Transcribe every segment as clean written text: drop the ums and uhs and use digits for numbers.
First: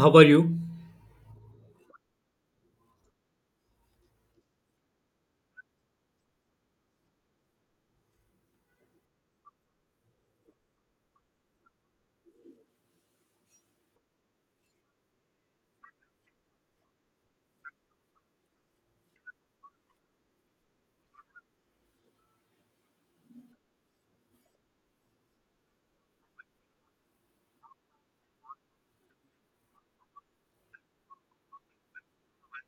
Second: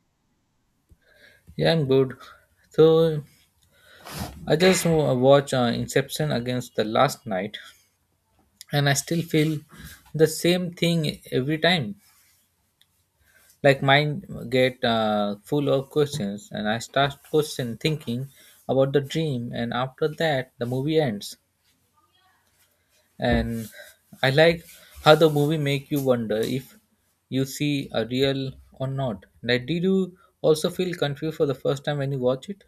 How are you? Yeah, I'm good. So, I watched Inception against the last night, and I still feel the same thing every time. Like mind get full of questions, and I start question thinking about the dream, and after that the movie ends. And I like how the movie make you wonder if you see a real or not. Like, did you also feel confused for the first time when you watch it?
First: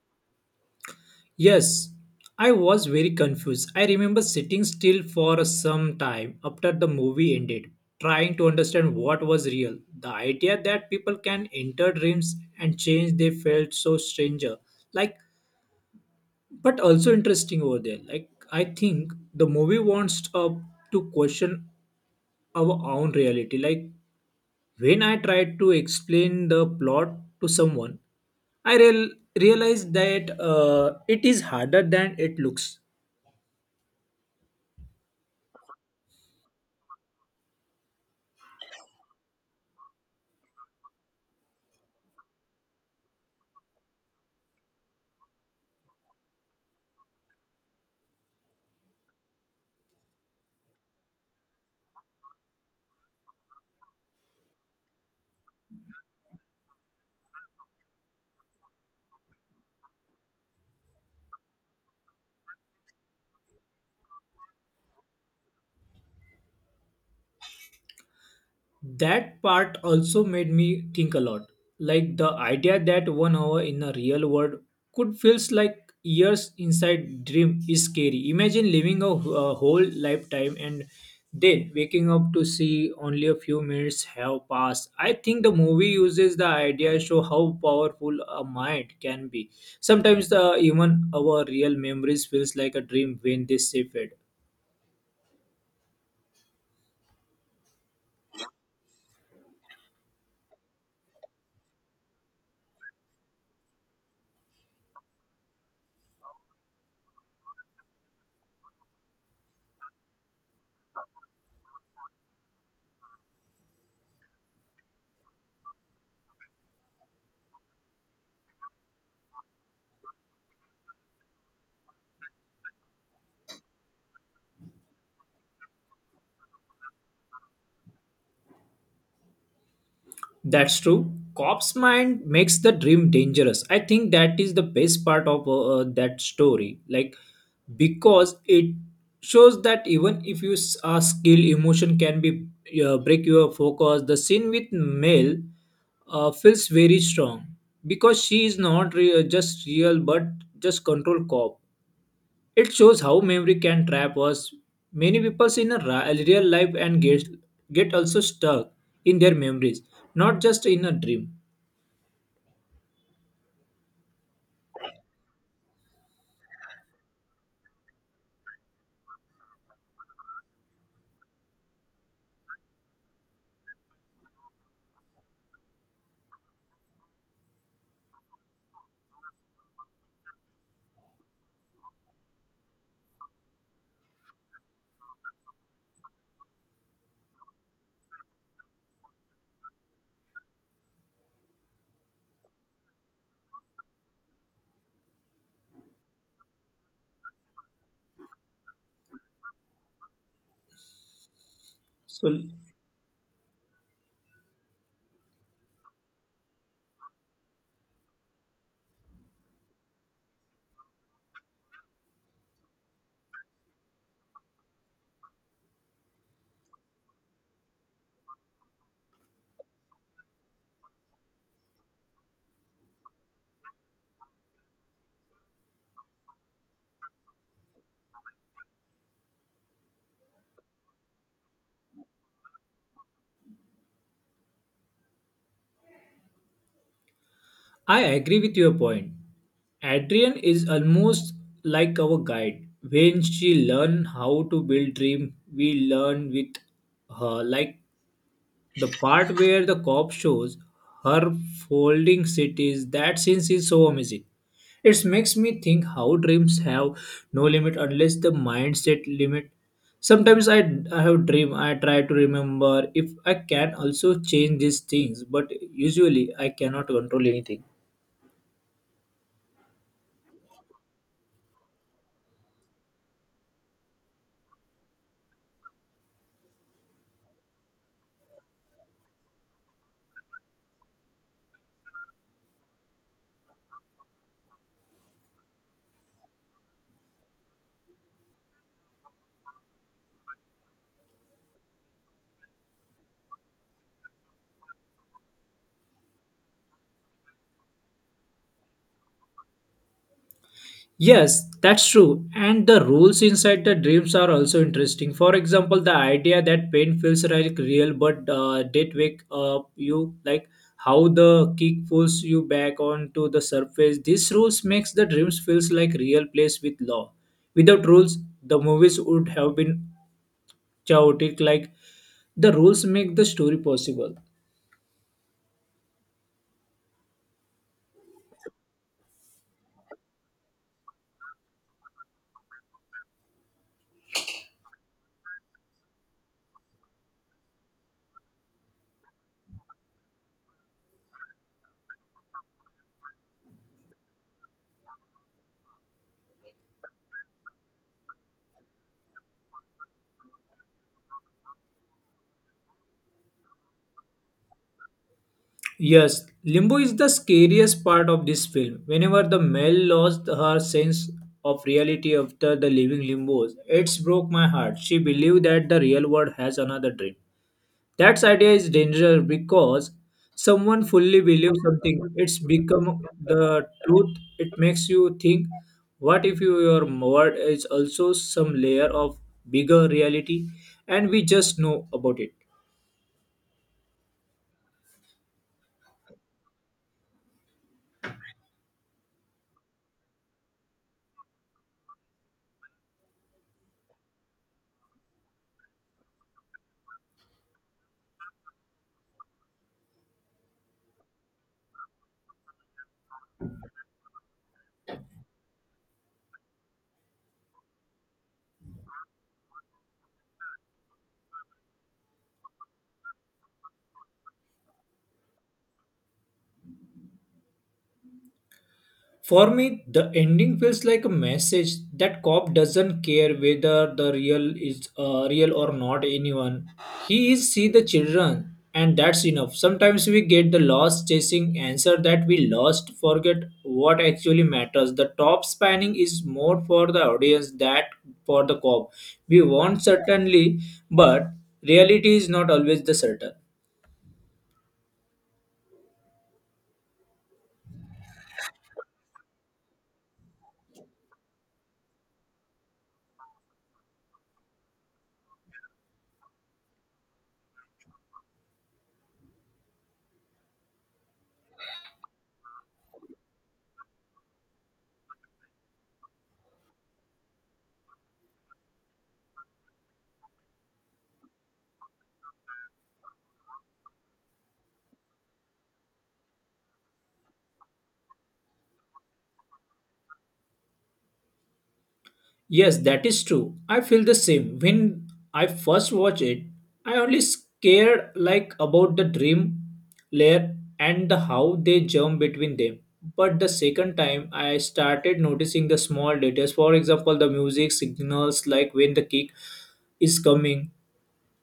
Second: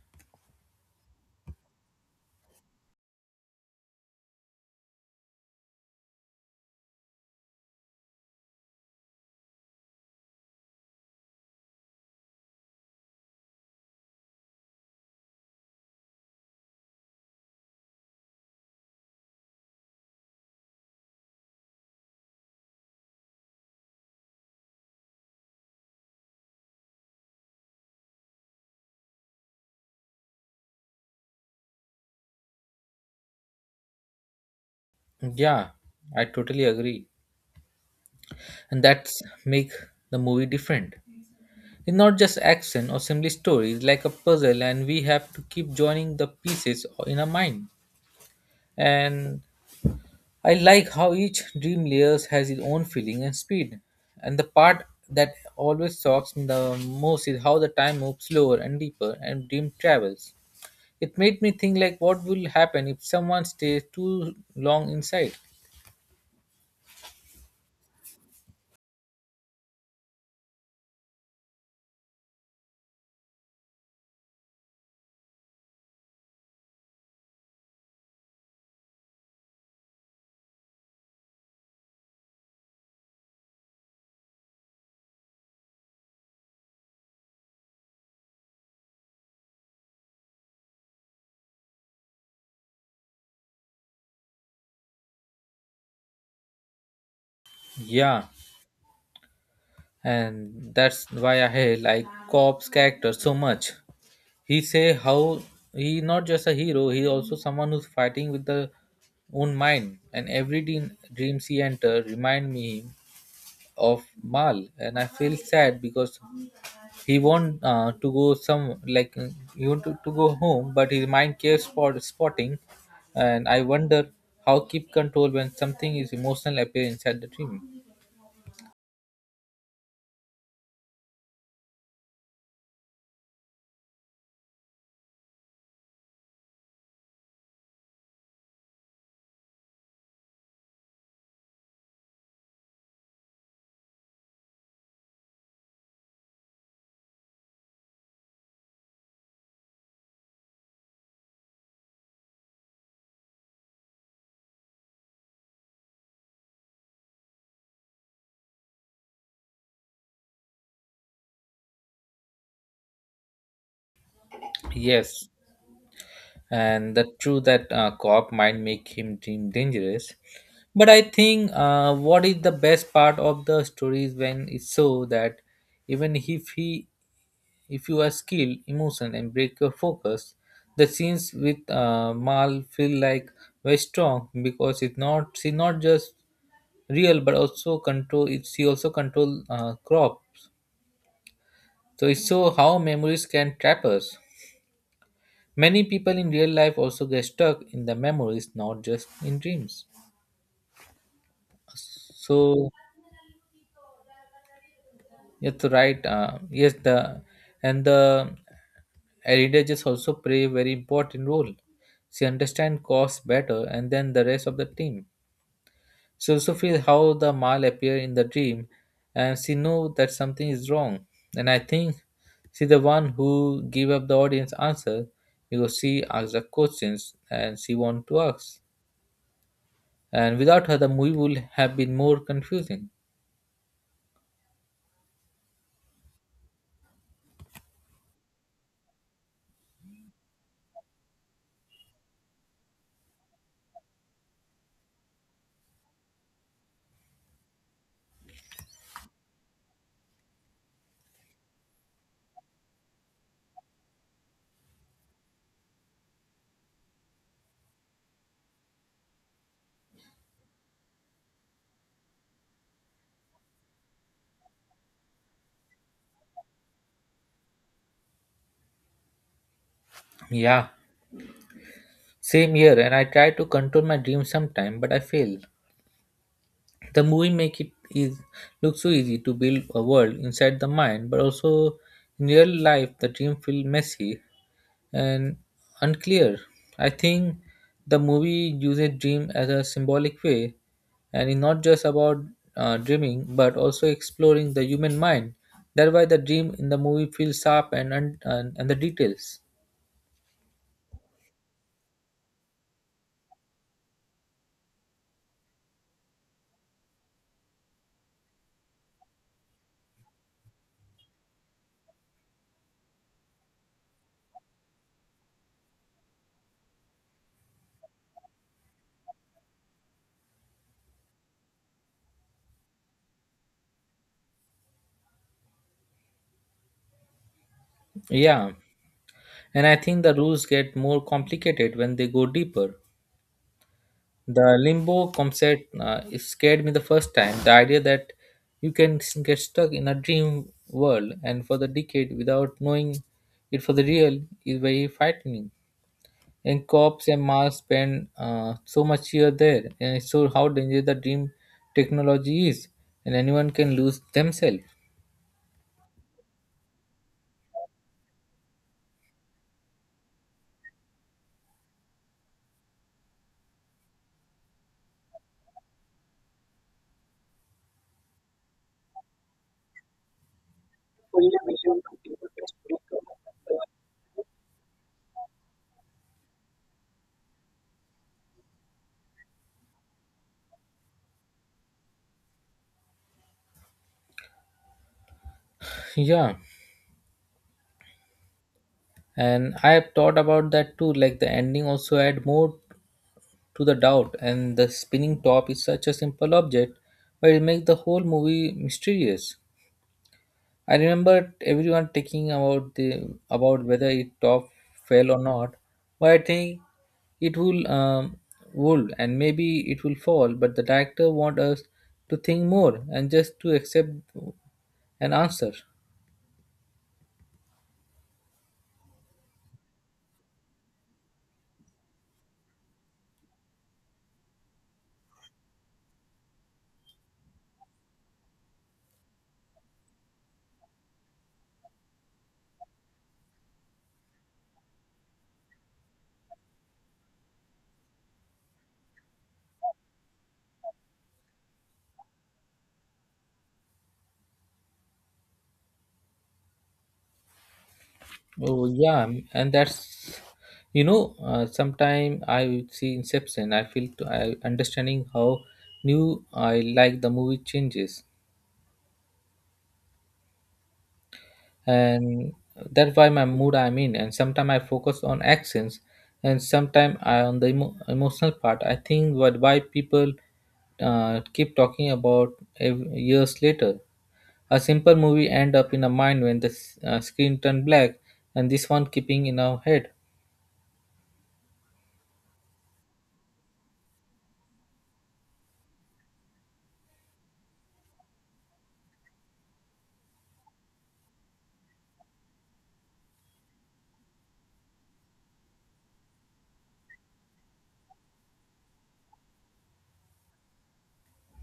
Yes, I was very confused. I remember sitting still for some time after the movie ended, trying to understand what was real. The idea that people can enter dreams and change they felt so stranger. Like, but also interesting over there. Like, I think the movie wants up to question our own reality. Like, when I tried to explain the plot to someone, I realized that it is harder than it looks. Yeah, I totally agree. And that's make the movie different. It's not just action or simply story. It's like a puzzle and we have to keep joining the pieces in our mind. And I like how each dream layers has its own feeling and speed, and the part that always shocks me the most is how the time moves slower and deeper and dream travels. It made me think like what will happen if someone stays too long inside. That part also made me think a lot, like the idea that 1 hour in a real world could feels like years inside dream is scary. Imagine living a whole lifetime and then waking up to see only a few minutes have passed. I think the movie uses the idea show how powerful a mind can be. Sometimes the even our real memories feels like a dream when they fade. Yeah, and that's why I hate, like, cop's character so much. He say how he not just a hero, he also someone who's fighting with the own mind, and every dreams he enter remind me of mal, and I feel sad because he want to go some like he want to go home but his mind keeps spotting, and I wonder how keep control when something is emotional appear inside the dream. That's true. Cops mind makes the dream dangerous. I think that is the best part of that story. Like because it shows that even if you are skill, emotion can be break your focus. The scene with Mel feels very strong because she is not just real but just control cop. It shows how memory can trap us. Many people in a real life and get also stuck in their memories, not just in a dream. Yes, and the true that co-op might make him dream dangerous. But I think what is the best part of the story is when it's so that even if you are skilled, emotion and break your focus. The scenes with Mal feel like very strong because it's not she not just real but also control. It, she also control crops. So it's so how memories can trap us. Many people in real life also get stuck in the memories, not just in dreams. So So Yes, right. Yes, the and the religious also play a very important role. She understand cause better, and then the rest of the team. She also feel how the mal appear in the dream, and she know that something is wrong. And I think she the one who give up the audience answer because she asked the questions and she want to ask. And without her, the movie would have been more confusing. I agree with your point. Adrian is almost like our guide. When she learn how to build dream, we learn with her, like the part where the cop shows her folding cities. That scene is so amazing. It makes me think how dreams have no limit unless the mindset limit. Sometimes I have dream. I try to remember if I can also change these things, but usually I cannot control anything. Yeah, same here. And I try to control my dream sometime, but I fail. The movie make it is look so easy to build a world inside the mind, but also in real life the dream feel messy and unclear. I think the movie uses dream as a symbolic way, and it's not just about dreaming but also exploring the human mind. That's why the dream in the movie feels sharp and the details. Yes, that's true. And the rules inside the dreams are also interesting. For example, the idea that pain feels like real but did wake up you, like how the kick pulls you back onto the surface. These rules makes the dreams feels like real place with law. Without rules, the movies would have been chaotic. Like the rules make the story possible. Yeah, and I think the rules get more complicated when they go deeper. The limbo concept, it scared me the first time. The idea that you can s- get stuck in a dream world and for the decade without knowing it for the real is very frightening. And cops and Mars spend so much here there, and it shows how dangerous the dream technology is, and anyone can lose themselves. Yes, Limbo is the scariest part of this film. Whenever the male lost her sense of reality after the living limbos, it's broke my heart. She believed that the real world has another dream. That idea is dangerous because someone fully believes something. It's become the truth. It makes you think, what if your word is also some layer of bigger reality and we just know about it? Yeah, and I have thought about that too. Like the ending also had more to the doubt, and the spinning top is such a simple object, but it makes the whole movie mysterious. I remember everyone taking about the about whether it top fell or not, but I think it will would, and maybe it will fall, but the director want us to think more and just to accept an answer. For me, the ending feels like a message that cop doesn't care whether the real is real or not. Anyone, he is see the children, and that's enough. Sometimes we get the lost chasing answer that we lost, forget what actually matters. The top spanning is more for the audience that for the cop. We want certainly, but reality is not always the certain. Oh yeah, and that's, sometime I see Inception. I feel to, I understanding how new I like the movie changes, and that's why my mood I'm in. And sometimes I focus on actions, and sometimes I on the emotional part. I think what why people keep talking about years later. A simple movie end up in a mind when the screen turned black, and this one keeping in our head. Yes, that is true. I feel the same. When I first watched it, I only scared like about the dream layer and the how they jump between them. But the second time I started noticing the small details. For example, the music signals like when the kick is coming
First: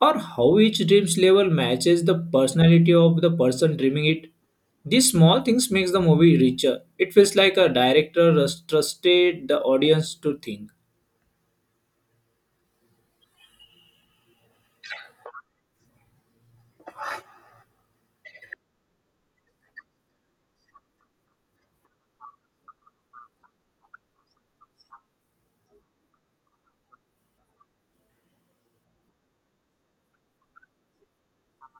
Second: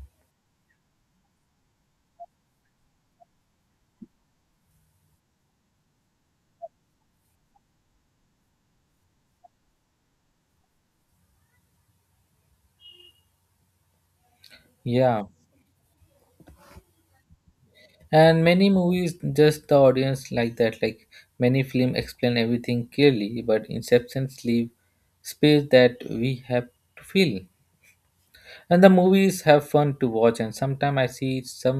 or how each dream's level matches the personality of the person dreaming it. These small things makes the movie richer. It feels like a director has trusted the audience to think. Yeah. And many movies just the audience like that. Like many film explain everything clearly, but inceptions leave space that we have to feel. And the movies have fun to watch, and sometimes I see some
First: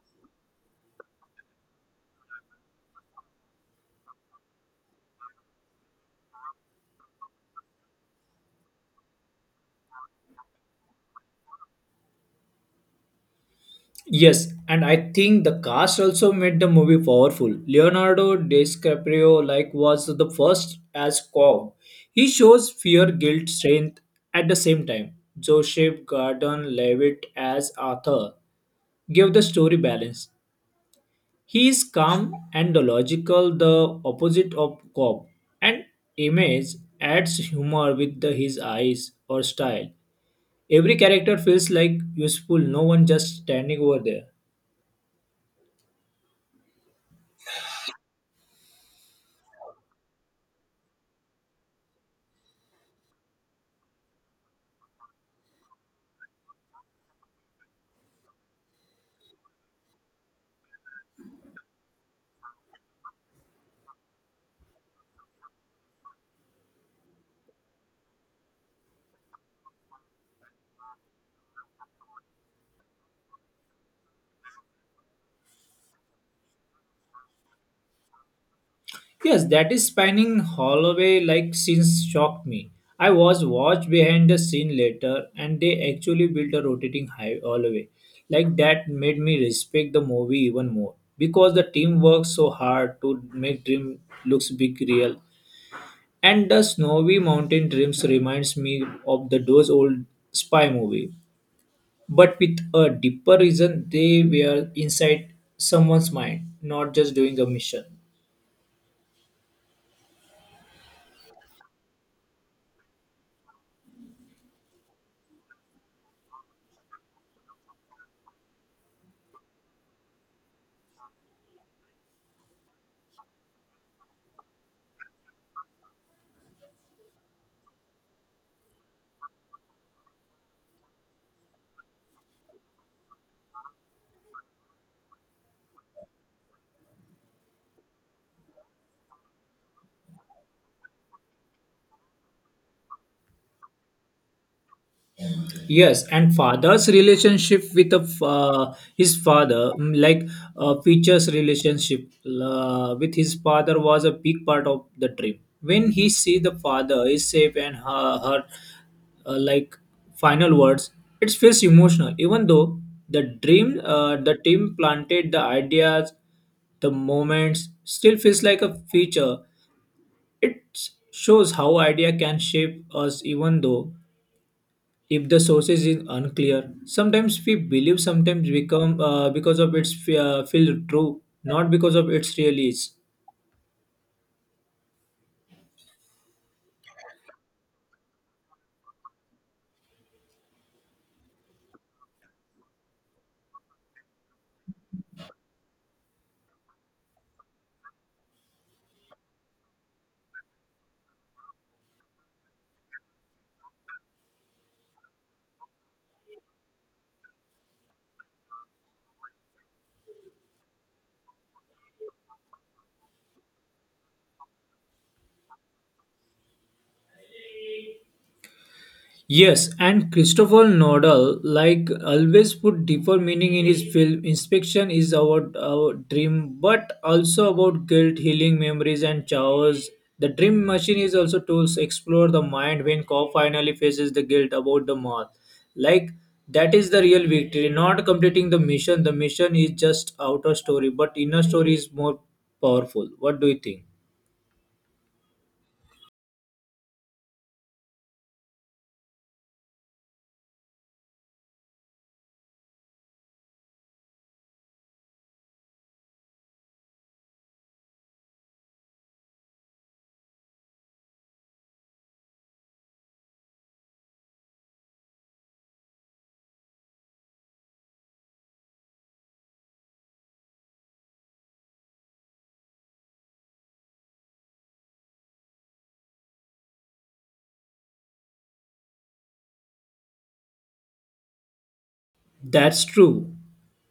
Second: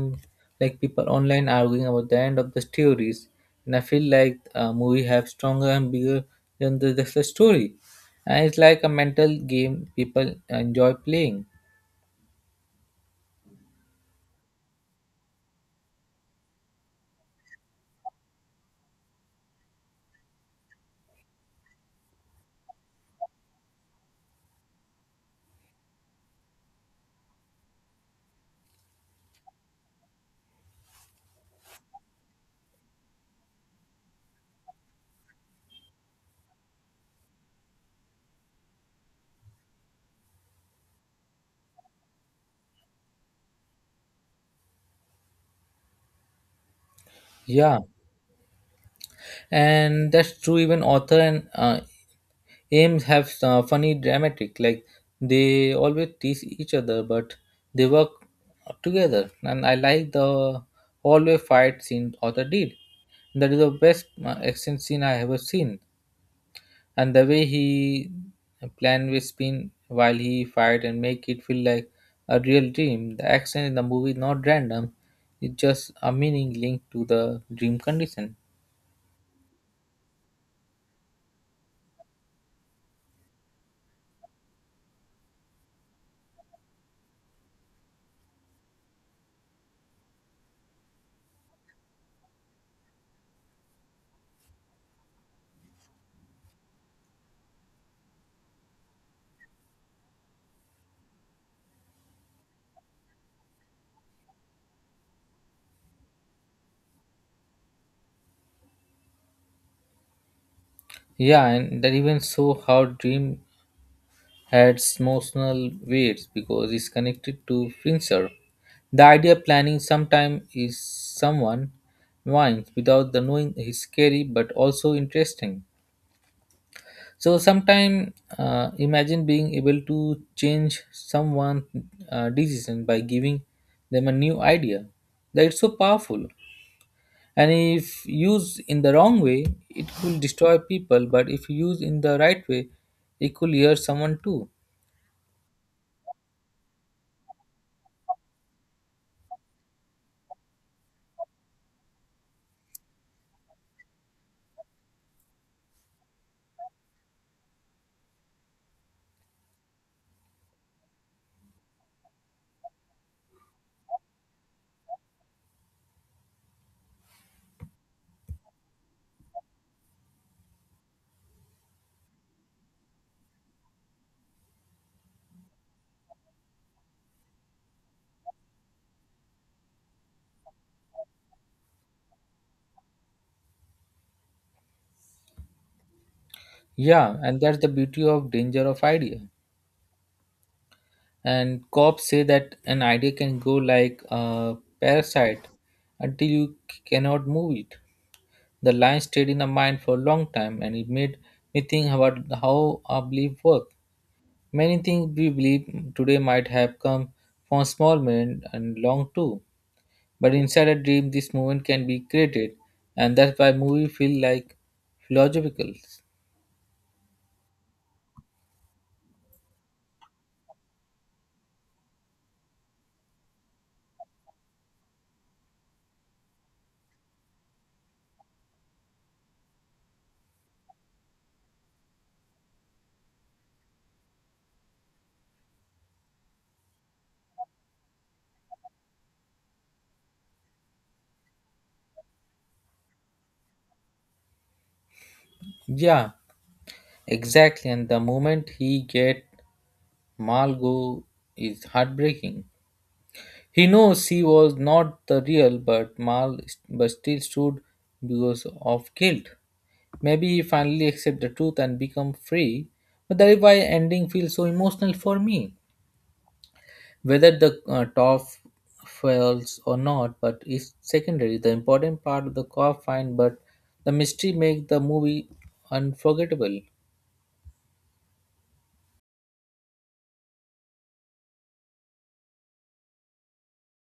like people online arguing about the end of the stories, and I feel like a movie have stronger and bigger than just the story. And it's like a mental game people enjoy playing. Yes, and I think the cast also made the movie powerful. Leonardo DiCaprio like was the first as Cobb. He shows fear, guilt, strength at the same time. Joseph Gordon-Levitt as Arthur gave the story balance. He is calm and logical, the opposite of Cobb. And Image adds humor with his eyes or style. Every character feels like useful, no one just standing over there. Yeah, and that's true. Even author and aims have funny dramatic. Like they always tease each other, but they work together. And I like the hallway fight scene author did. That is the best action scene I ever seen, and the way he plan with spin while he fight and make it feel like a real dream. The action in the movie is not random, it's just a meaning linked to the dream condition. Yes, that is spanning hallway like scenes shocked me. I was watched behind the scene later and they actually built a rotating high Holloway. Like that made me respect the movie even more because the team worked so hard to make dream looks big real. And the snowy mountain dreams reminds me of the those old spy movie, but with a deeper reason they were inside someone's mind, not just doing a mission. Yeah, and that even show how dream had emotional weights because it's connected to Fincher. The idea planning sometime is someone minds without the knowing is scary but also interesting. So sometime imagine being able to change someone' decision by giving them a new idea. That is so powerful. And if used in the wrong way, it will destroy people. But if used in the right way, it could hear someone too. Yes, and father's relationship with his father, like Peach's relationship with his father, was a big part of the trip. When he see the father is safe and her like final words, it feels emotional. Even though the team planted the ideas, the moments still feels like a feature. It shows how idea can shape us, even though if the sources is unclear. Sometimes we believe sometimes become because of its feel true, not because of its really is. Yeah, and that's the beauty of danger of idea. And cops say that an idea can go like a parasite until you cannot move it. The line stayed in the mind for a long time, and it made me think about how our belief work. Many things we believe today might have come from small moment and long too. But inside a dream, this moment can be created, and that's why movie feel like philosophical. Yes, and Christopher Nodal, like always, put deeper meaning in his film. Inspection is about our dream, but also about guilt, healing memories, and chaos. The dream machine is also tools explore the mind when Cobb finally faces the guilt about the moth. Like that is the real victory. Not completing the mission. The mission is just outer story, but inner story is more powerful. What do you think? Yeah, exactly. And the moment he get Malgo is heartbreaking. He knows she was not the real, but Mal but still stood because of guilt. Maybe he finally accept the truth and become free. But that is why ending feels so emotional for me. Whether the top fails or not, but it's secondary. The important part of the core fine, but the mystery makes the movie unforgettable. That's true.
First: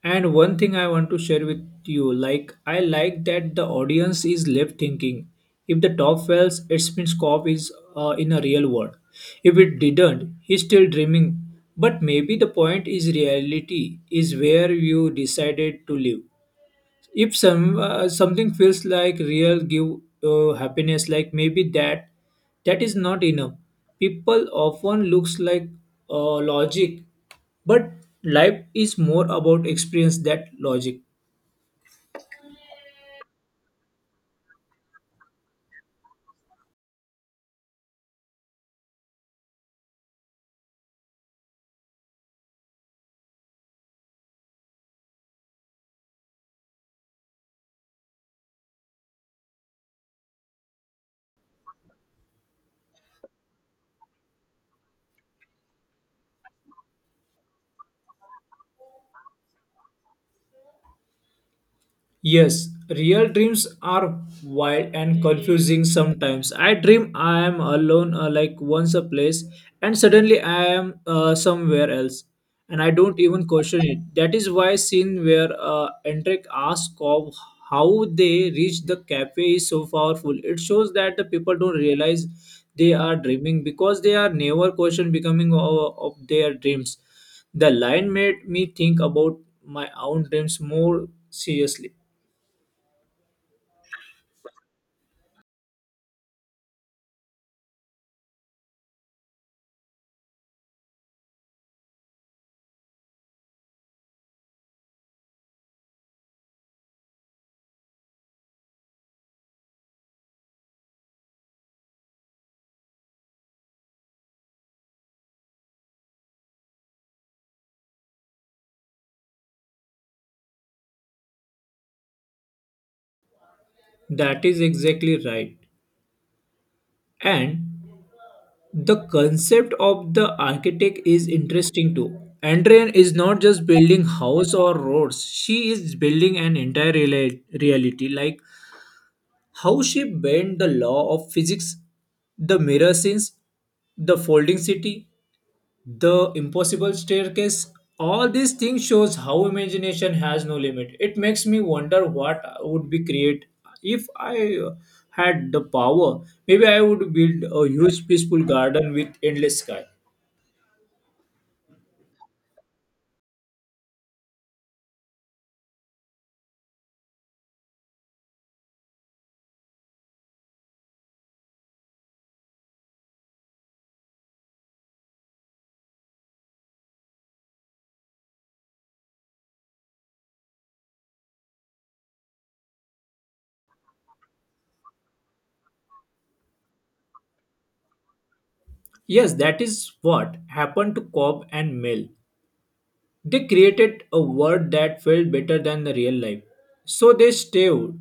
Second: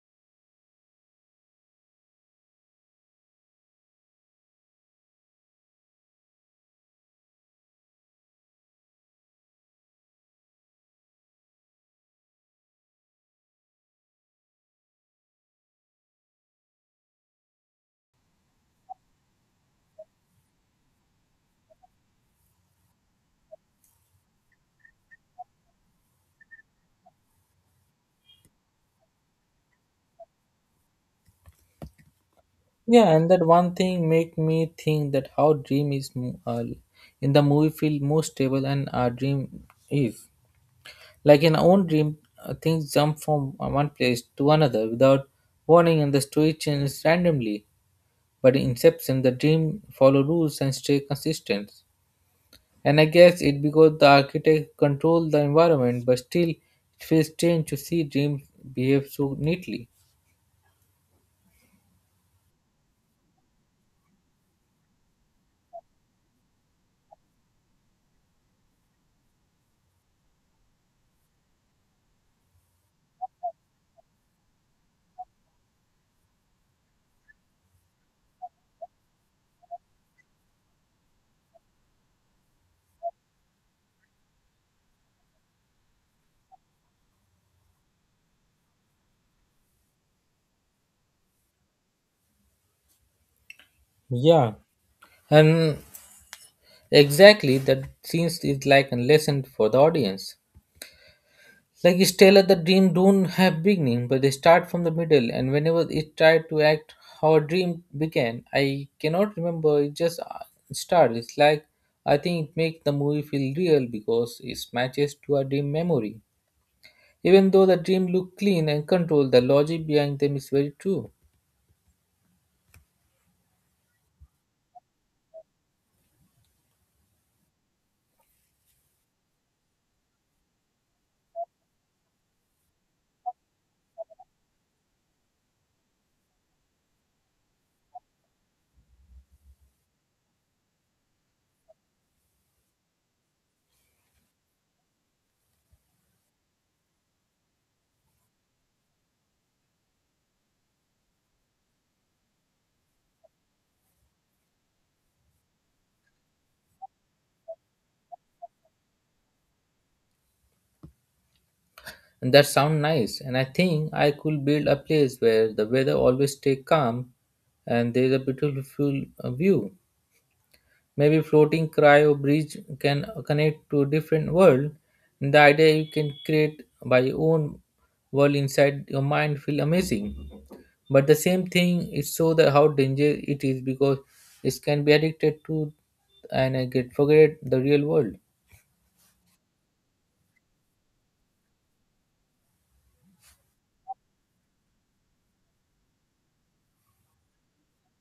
And one thing I want to share with you, like I like that the audience is left thinking. If the top fails, it means Cobb is in a real world. If it didn't, he's still dreaming. But maybe the point is reality is where you decided to live if something feels like real give happiness, like maybe that is not enough. People often looks like logic, but life is more about experience that logic. Yeah, and that one thing make me think that how dream is in the movie feel more stable and our dream is. Like in our own dream, things jump from one place to another without warning, and the story changes randomly. But in Inception, the dream follow rules and stay consistent. And I guess it because the architect control the environment, but still it feels strange to see dreams behave so neatly. Yes, real dreams are wild and confusing sometimes. I dream I am alone, like once a place, and suddenly I am somewhere else, and I don't even question it. That is why scene where Enric asks Cobb how they reach the cafe is so powerful. It shows that the people don't realize they are dreaming because they are never questioned becoming of their dreams. The line made me think about my own dreams more seriously. Yeah, and exactly, that scenes is like a lesson for the audience. Like Stella, the dream don't have beginning, but they start from the middle, and whenever it tried to act how a dream began, I cannot remember. It just started. It's like, I think it makes the movie feel real because it matches to our dream memory. Even though the dream look clean and controlled, the logic behind them is very true. That is exactly right. And the concept of the architect is interesting too. Andrian is not just building house or roads. She is building an entire reality, like how she bent the law of physics, the mirror scenes, the folding city, the impossible staircase. All these things shows how imagination has no limit. It makes me wonder what would be create if I had the power. Maybe I would build a huge peaceful garden with endless sky. And that sound nice. And I think I could build a place where the weather always stay calm and there is a beautiful view. Maybe floating cryo bridge can connect to a different world. And the idea you can create by your own world inside your mind feel amazing. But the same thing is so that how dangerous it is, because it can be addicted to and I get forget the real world. Yes, that is what happened to Cobb and mill. They created a world that felt better than the real life. So they stayed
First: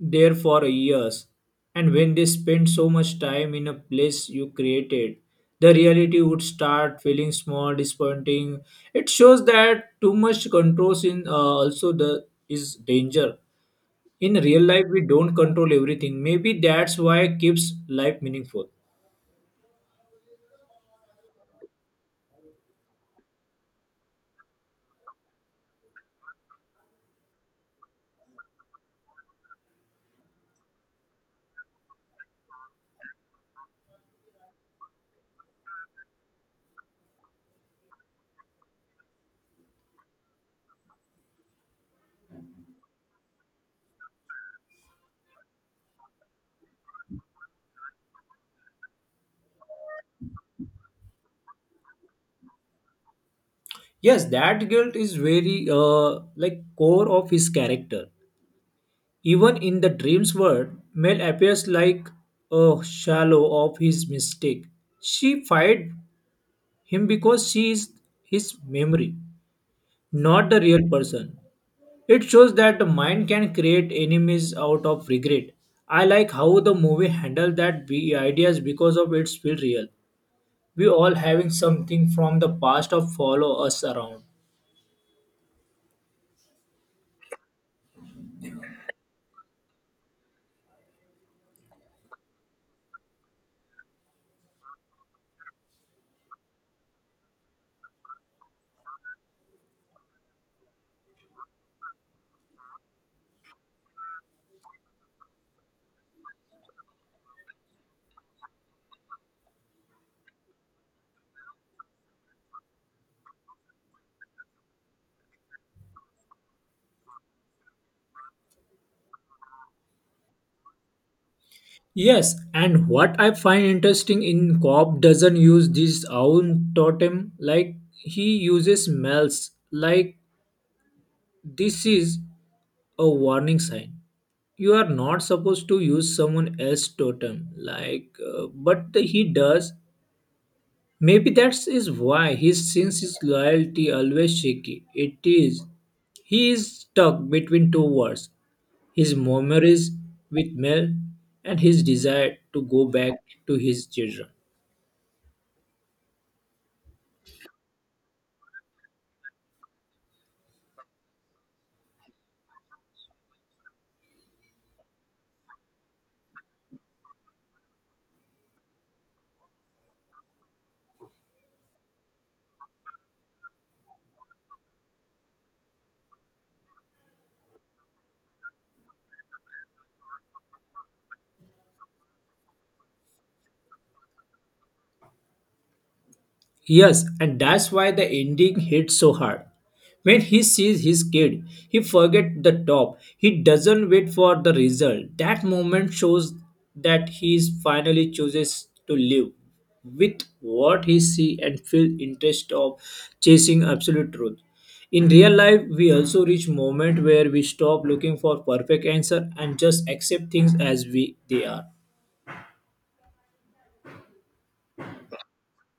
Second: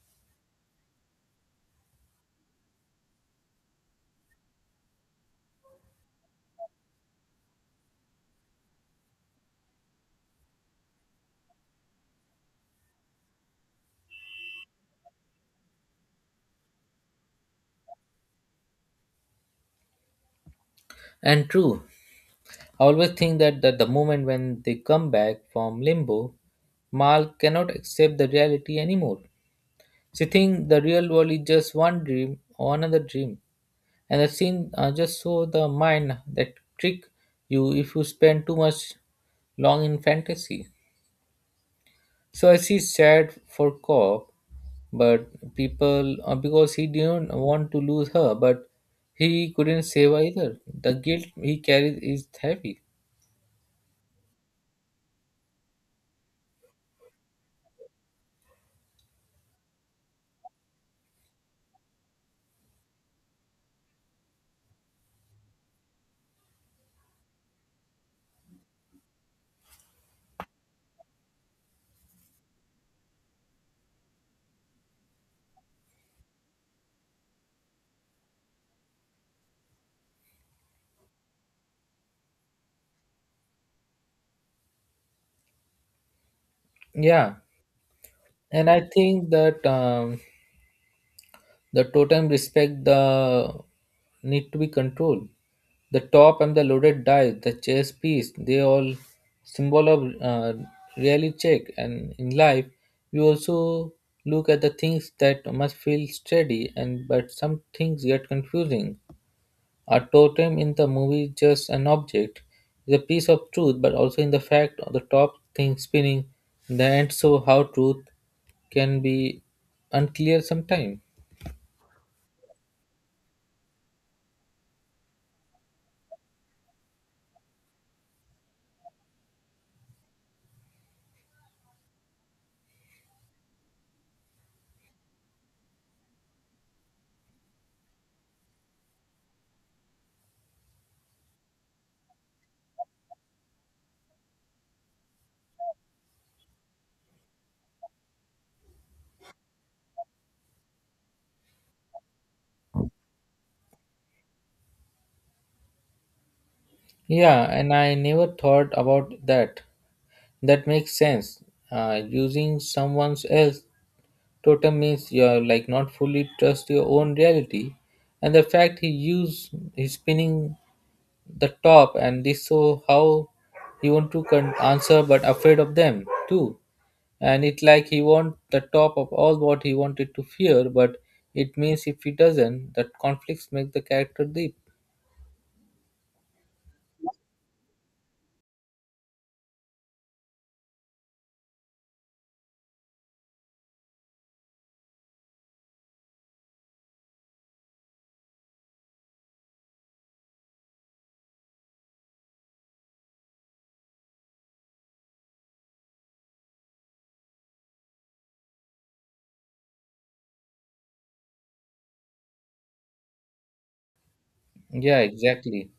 there for years. And when they spent so much time in a place you created, the reality would start feeling small, disappointing. It shows that too much control in also the is danger. In real life, we don't control everything. Maybe that's why it keeps life meaningful. And true, I always think that, that the moment when they come back from limbo, Mal cannot accept the reality anymore. She thinks the real world is just one dream or another dream. And the scene, just show the mind that trick you if you spend too much long in fantasy. So I see sad for Cobb, but people because he didn't want to lose her, but he couldn't save her either. The guilt he carries is heavy. Yes, that guilt is very like core of his character. Even in the dream's world, Mel appears like a shallow of his mistake. She fired him because she is his memory, not the real person. It shows that the mind can create enemies out of regret. I like how the movie handled that ideas because of its feel real. We all having something from the past of follow us around. Yeah, and I think that the totem respect the need to be controlled. The top and the loaded die, the chess piece, they all symbol of really check. And in life, you also look at the things that must feel steady and but some things get confusing. A totem in the movie is just an object, is a piece of truth, but also in the fact of the top thing spinning in the end so how truth can be unclear sometimes. Yes, and what I find interesting in Cobb doesn't use his own totem like he uses smells, like this is a warning sign. You are not supposed to use someone else's totem like but he does. Maybe that's is why his since his loyalty always shaky. It is he is stuck between two worlds, his memories with Mel and his desire to go back to his children. Yeah, and I never thought about that. That makes sense. Using someone's else totem means you're like not fully trust your own reality, and the fact he used he's spinning the top and this so how he want to answer but afraid of them too. And it like he want the top of all what he wanted to fear but it means if he doesn't that conflicts make the character deep. Yes, and that's why the ending hits so hard. When he sees his kid, he forgets the top. He doesn't wait for the result. That moment shows that he is finally chooses to live with what he see and feel interest of chasing absolute truth. In real life, we also reach moment where we stop looking for perfect answer and just accept things as we they are. Yeah, exactly.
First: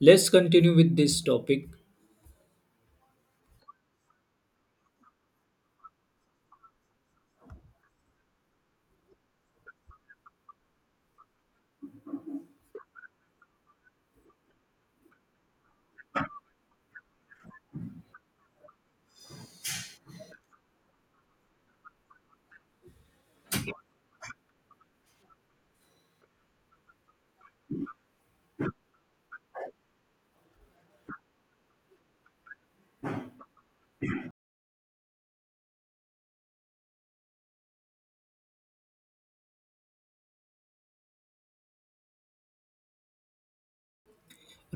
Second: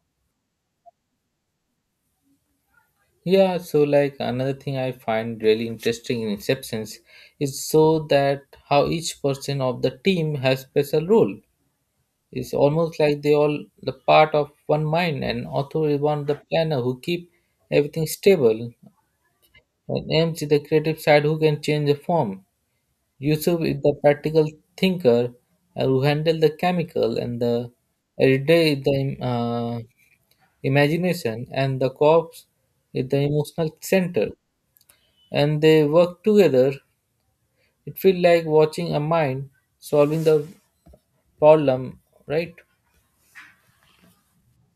Let's continue with this topic. Yeah, so like another thing I find really interesting in inceptions is so that how each person of the team has special role. It's almost like they all the part of one mind, and author is one of the planner who keep everything stable, and mc the creative side who can change the form. Yusuf is the practical thinker, who handle the chemical and the everyday is the uh, imagination and the corpse is the emotional center, and they work together. It feels like watching a mind solving the problem, right?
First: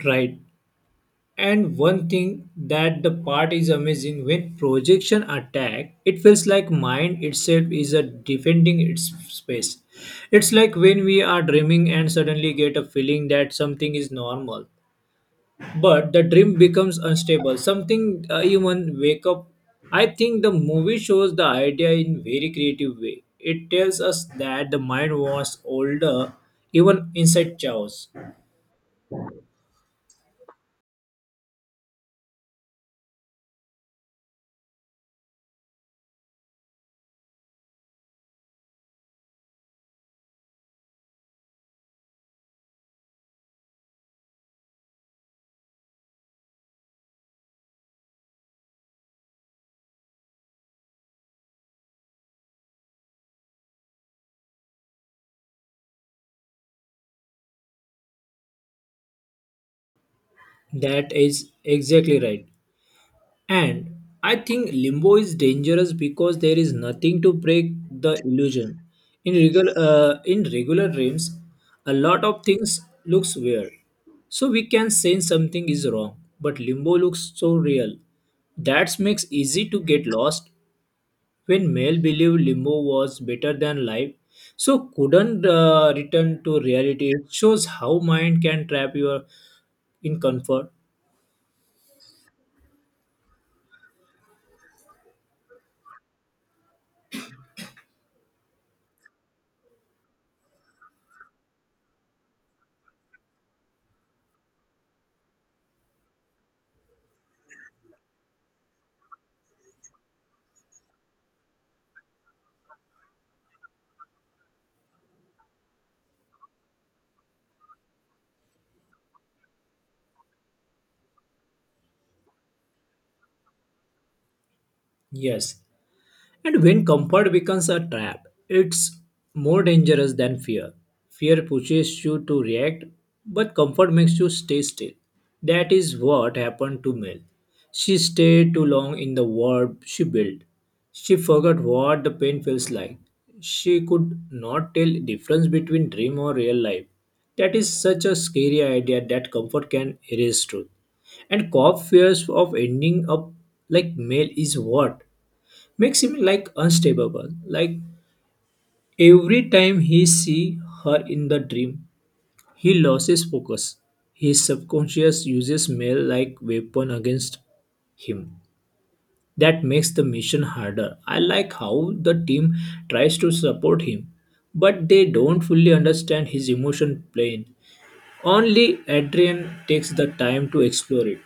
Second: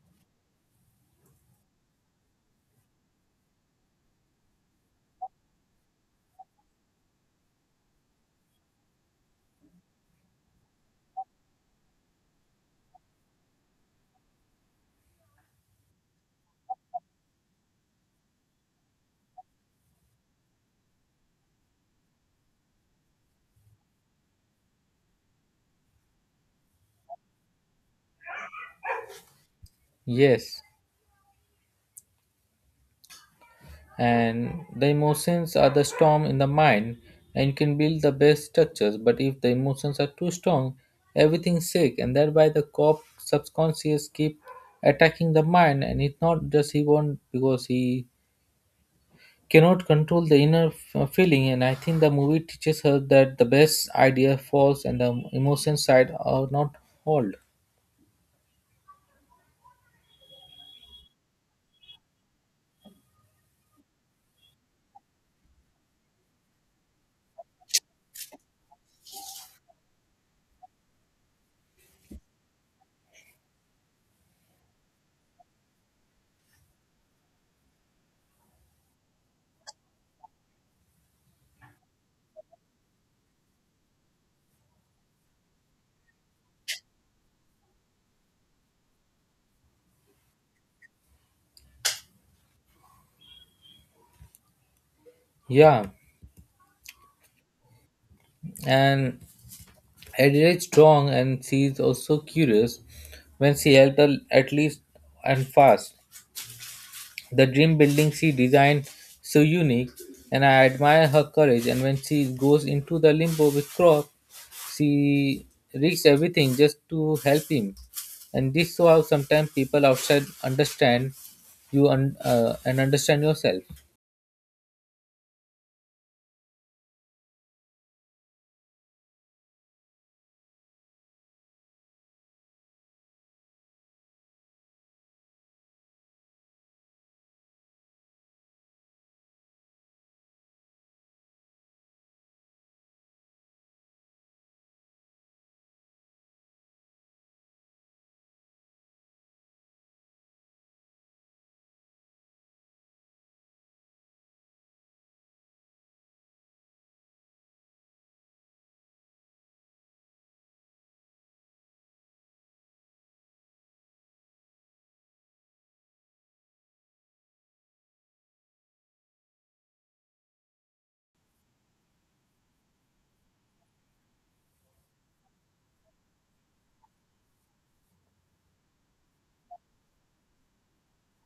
Right. And one thing that the part is amazing when projection attack, it feels like mind itself is a defending its space. It's like when we are dreaming and suddenly get a feeling that something is normal, but the dream becomes unstable. Something even wake up. I think the movie shows the idea in very creative way. It tells us that the mind was older even inside chaos. Yes, and the emotions are the storm in the mind, and you can build the best structures but if the emotions are too strong everything sick, and thereby the cop subconscious keep attacking the mind. And it's not just he won't because he cannot control the inner feeling. And I think the movie teaches her that the best idea falls and the emotion side are not hold. That is exactly right. And I think limbo is dangerous because there is nothing to break the illusion. In regular dreams, a lot of things looks weird. So we can sense something is wrong, but limbo looks so real. That makes easy to get lost when Mel believed limbo was better than life. So couldn't return to reality. It shows how mind can trap you in comfort. Yeah, and Adira is strong and she is also curious when she helped her at least and fast. The dream building she designed so unique, and I admire her courage. And when she goes into the limbo with Crop, she risks everything just to help him. And this shows how sometimes people outside understand you and understand yourself. Yes, and when comfort becomes a trap, it's more dangerous than fear. Fear pushes you to react, but comfort makes you stay still. That is what happened to Mel. She stayed too long in the world she built. She forgot what the pain feels like. She could not tell difference between dream or real life. That is such a scary idea that comfort can erase truth. And cop fears of ending up like Mel is what makes him like unstable. Like every time he see her in the dream, he loses focus. His subconscious uses male like weapon against him. That makes the mission harder. I like how the team tries to support him, but they don't fully understand his emotion plane. Only Adrian takes the time to explore it.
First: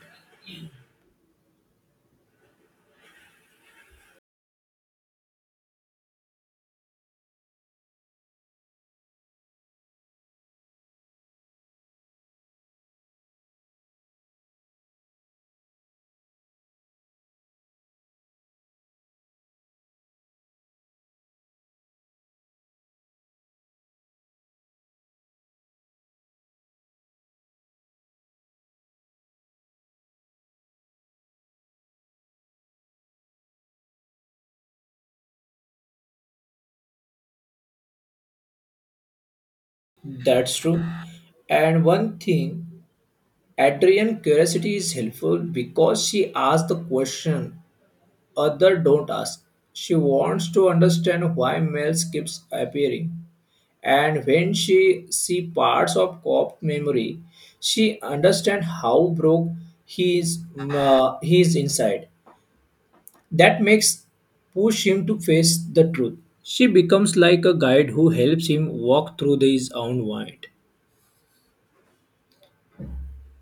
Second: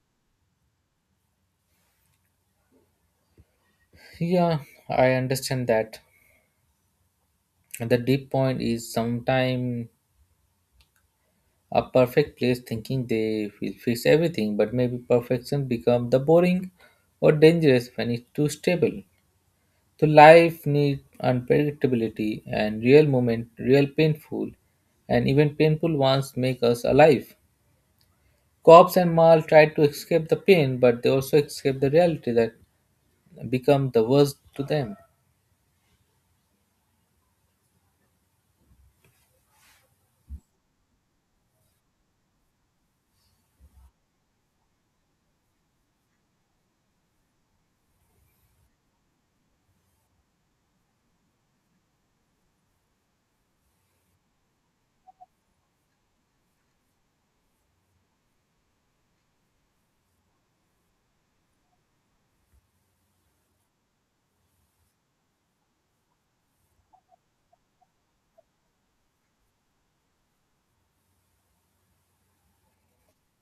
Yeah, I understand that. And the deep point is sometimes a perfect place thinking they will fix everything, but maybe perfection become the boring or dangerous when it's too stable. So life needs unpredictability and real moment real painful, and even painful ones make us alive. Cops and mal try to escape the pain, but they also escape the reality that become the worst to them. That's true. And one thing, Adrian's curiosity is helpful because she asks the question other don't ask. She wants to understand why Miles keeps appearing. And when she see parts of Cop's memory, she understands how broke he is inside. That makes push him to face the truth. She becomes like a guide who helps him walk through his own mind.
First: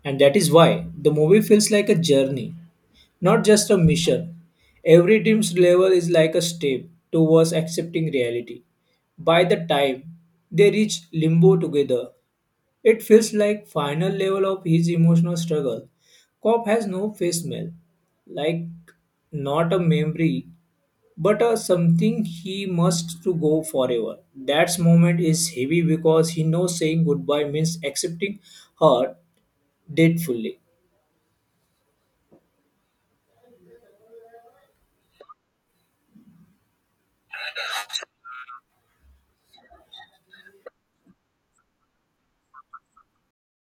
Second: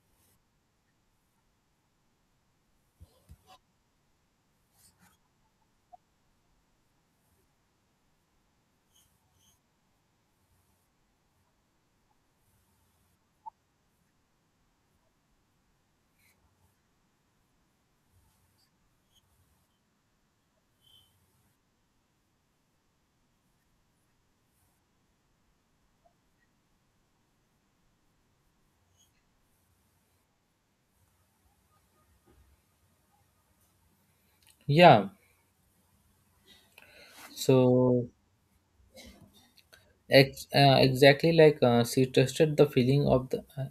And that is why the movie feels like a journey, not just a mission. Every dream's level is like a step towards accepting reality. By the time they reach limbo together, it feels like final level of his emotional struggle. Cop has no face mail, like not a memory, but a something he must to go forever. That moment is heavy because he knows saying goodbye means accepting her dead fully. Yeah, so exactly, like she trusted the feeling of the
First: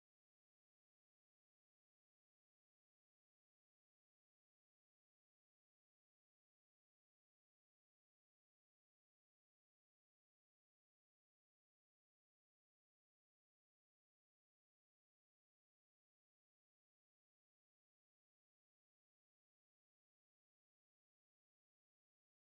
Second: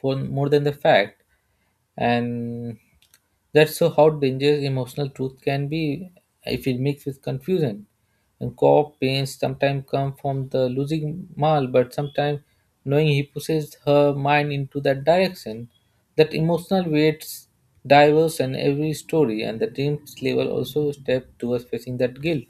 for more than the fact. And that's so how dangerous emotional truth can be if it mixed with confusion. And co pains sometimes come from the losing mal, but sometimes knowing he pushes her mind into that direction. That emotional weights diverse in every story, and the dreams level also step towards facing that guilt.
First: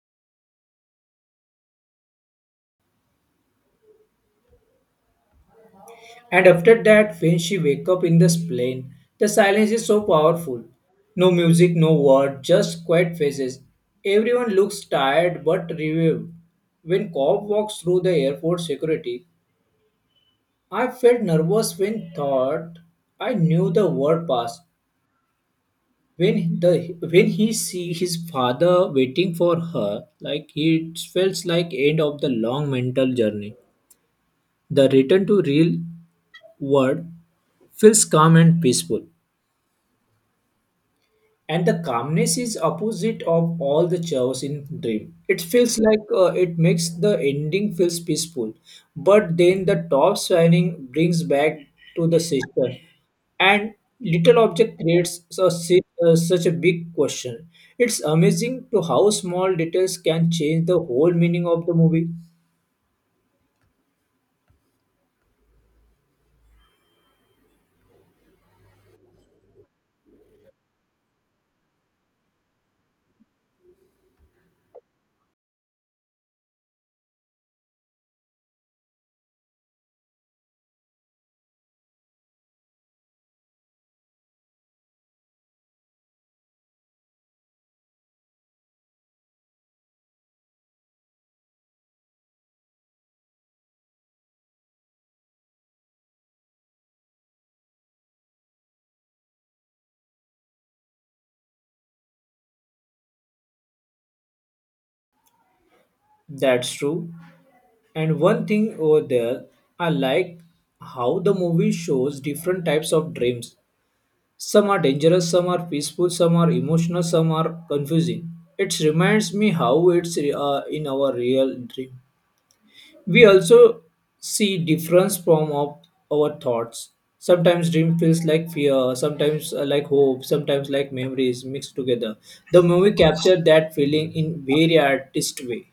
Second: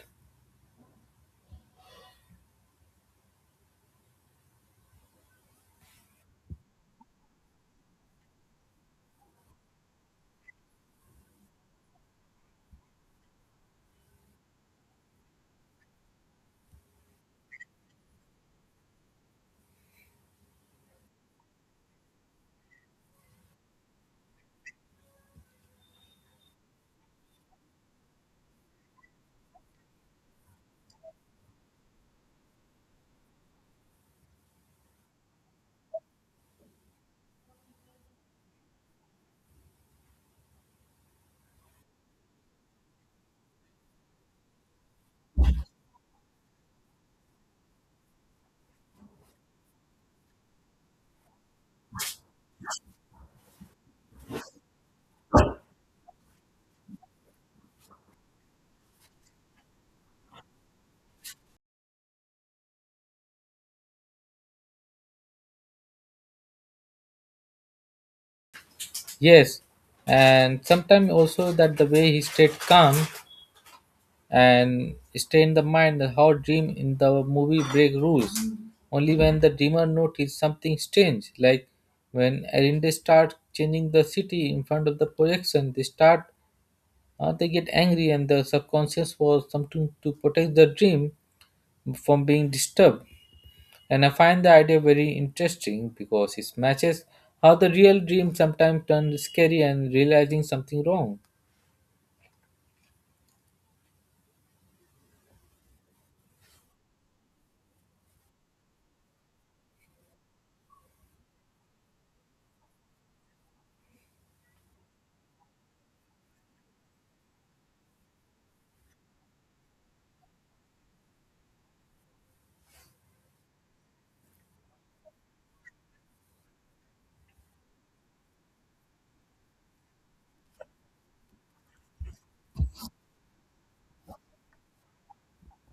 And after that, when she wake up in this plane, the silence is so powerful. No music, no word, just quiet faces. Everyone looks tired but relieved. When cop walks through the airport security, I felt nervous when thought I knew the word pass. When the when he see his father waiting for her, like he feels like end of the long mental journey. The return to real world feels calm and peaceful. And the calmness is opposite of all the chaos in dream. It feels like, it makes the ending feels peaceful. But then the top shining brings back to the sister, and little object creates such a big question. It's amazing to how small details can change the whole meaning of the movie. Yes, and sometimes also that the way he stayed calm and stay in the mind how dream in the movie break rules only when the dreamer notice something strange. Like when Arinde start changing the city in front of the projection they start, they get angry and the subconscious was something to protect the dream from being disturbed. And I find the idea very interesting because it matches how the real dream sometimes turns scary and realizing something wrong. That's true. And one thing over there, I like how the movie shows different types of dreams. Some are dangerous, some are peaceful, some are emotional, some are confusing. It reminds me how it's, in our real dream. We also see difference from of our thoughts. Sometimes dream feels like fear, sometimes like hope, sometimes like memories mixed together. The movie captured that feeling in very artist way.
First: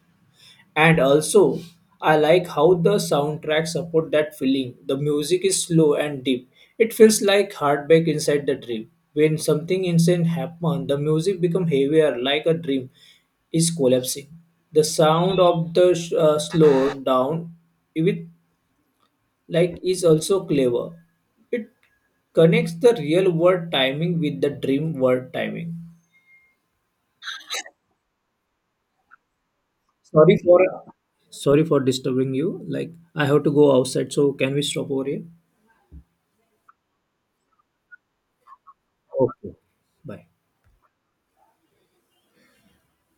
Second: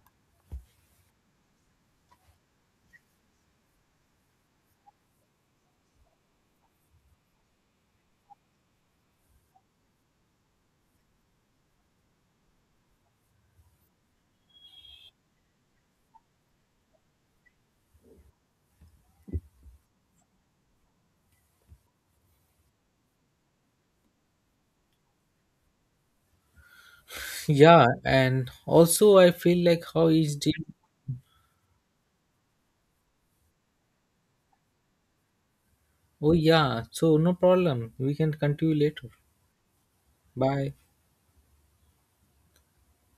And also, I like how the soundtrack support that feeling. The music is slow and deep. It feels like heartbreak inside the dream. When something insane happens, the music becomes heavier, like a dream is collapsing. The sound of the slow down, with like is also clever. It connects the real world timing with the dream world timing. Yeah, and also I feel like how Sorry each for dream. sorry for disturbing you. Like I have to go outside, so can we stop over here? Oh yeah, so no problem. We can continue later. Bye. Bye.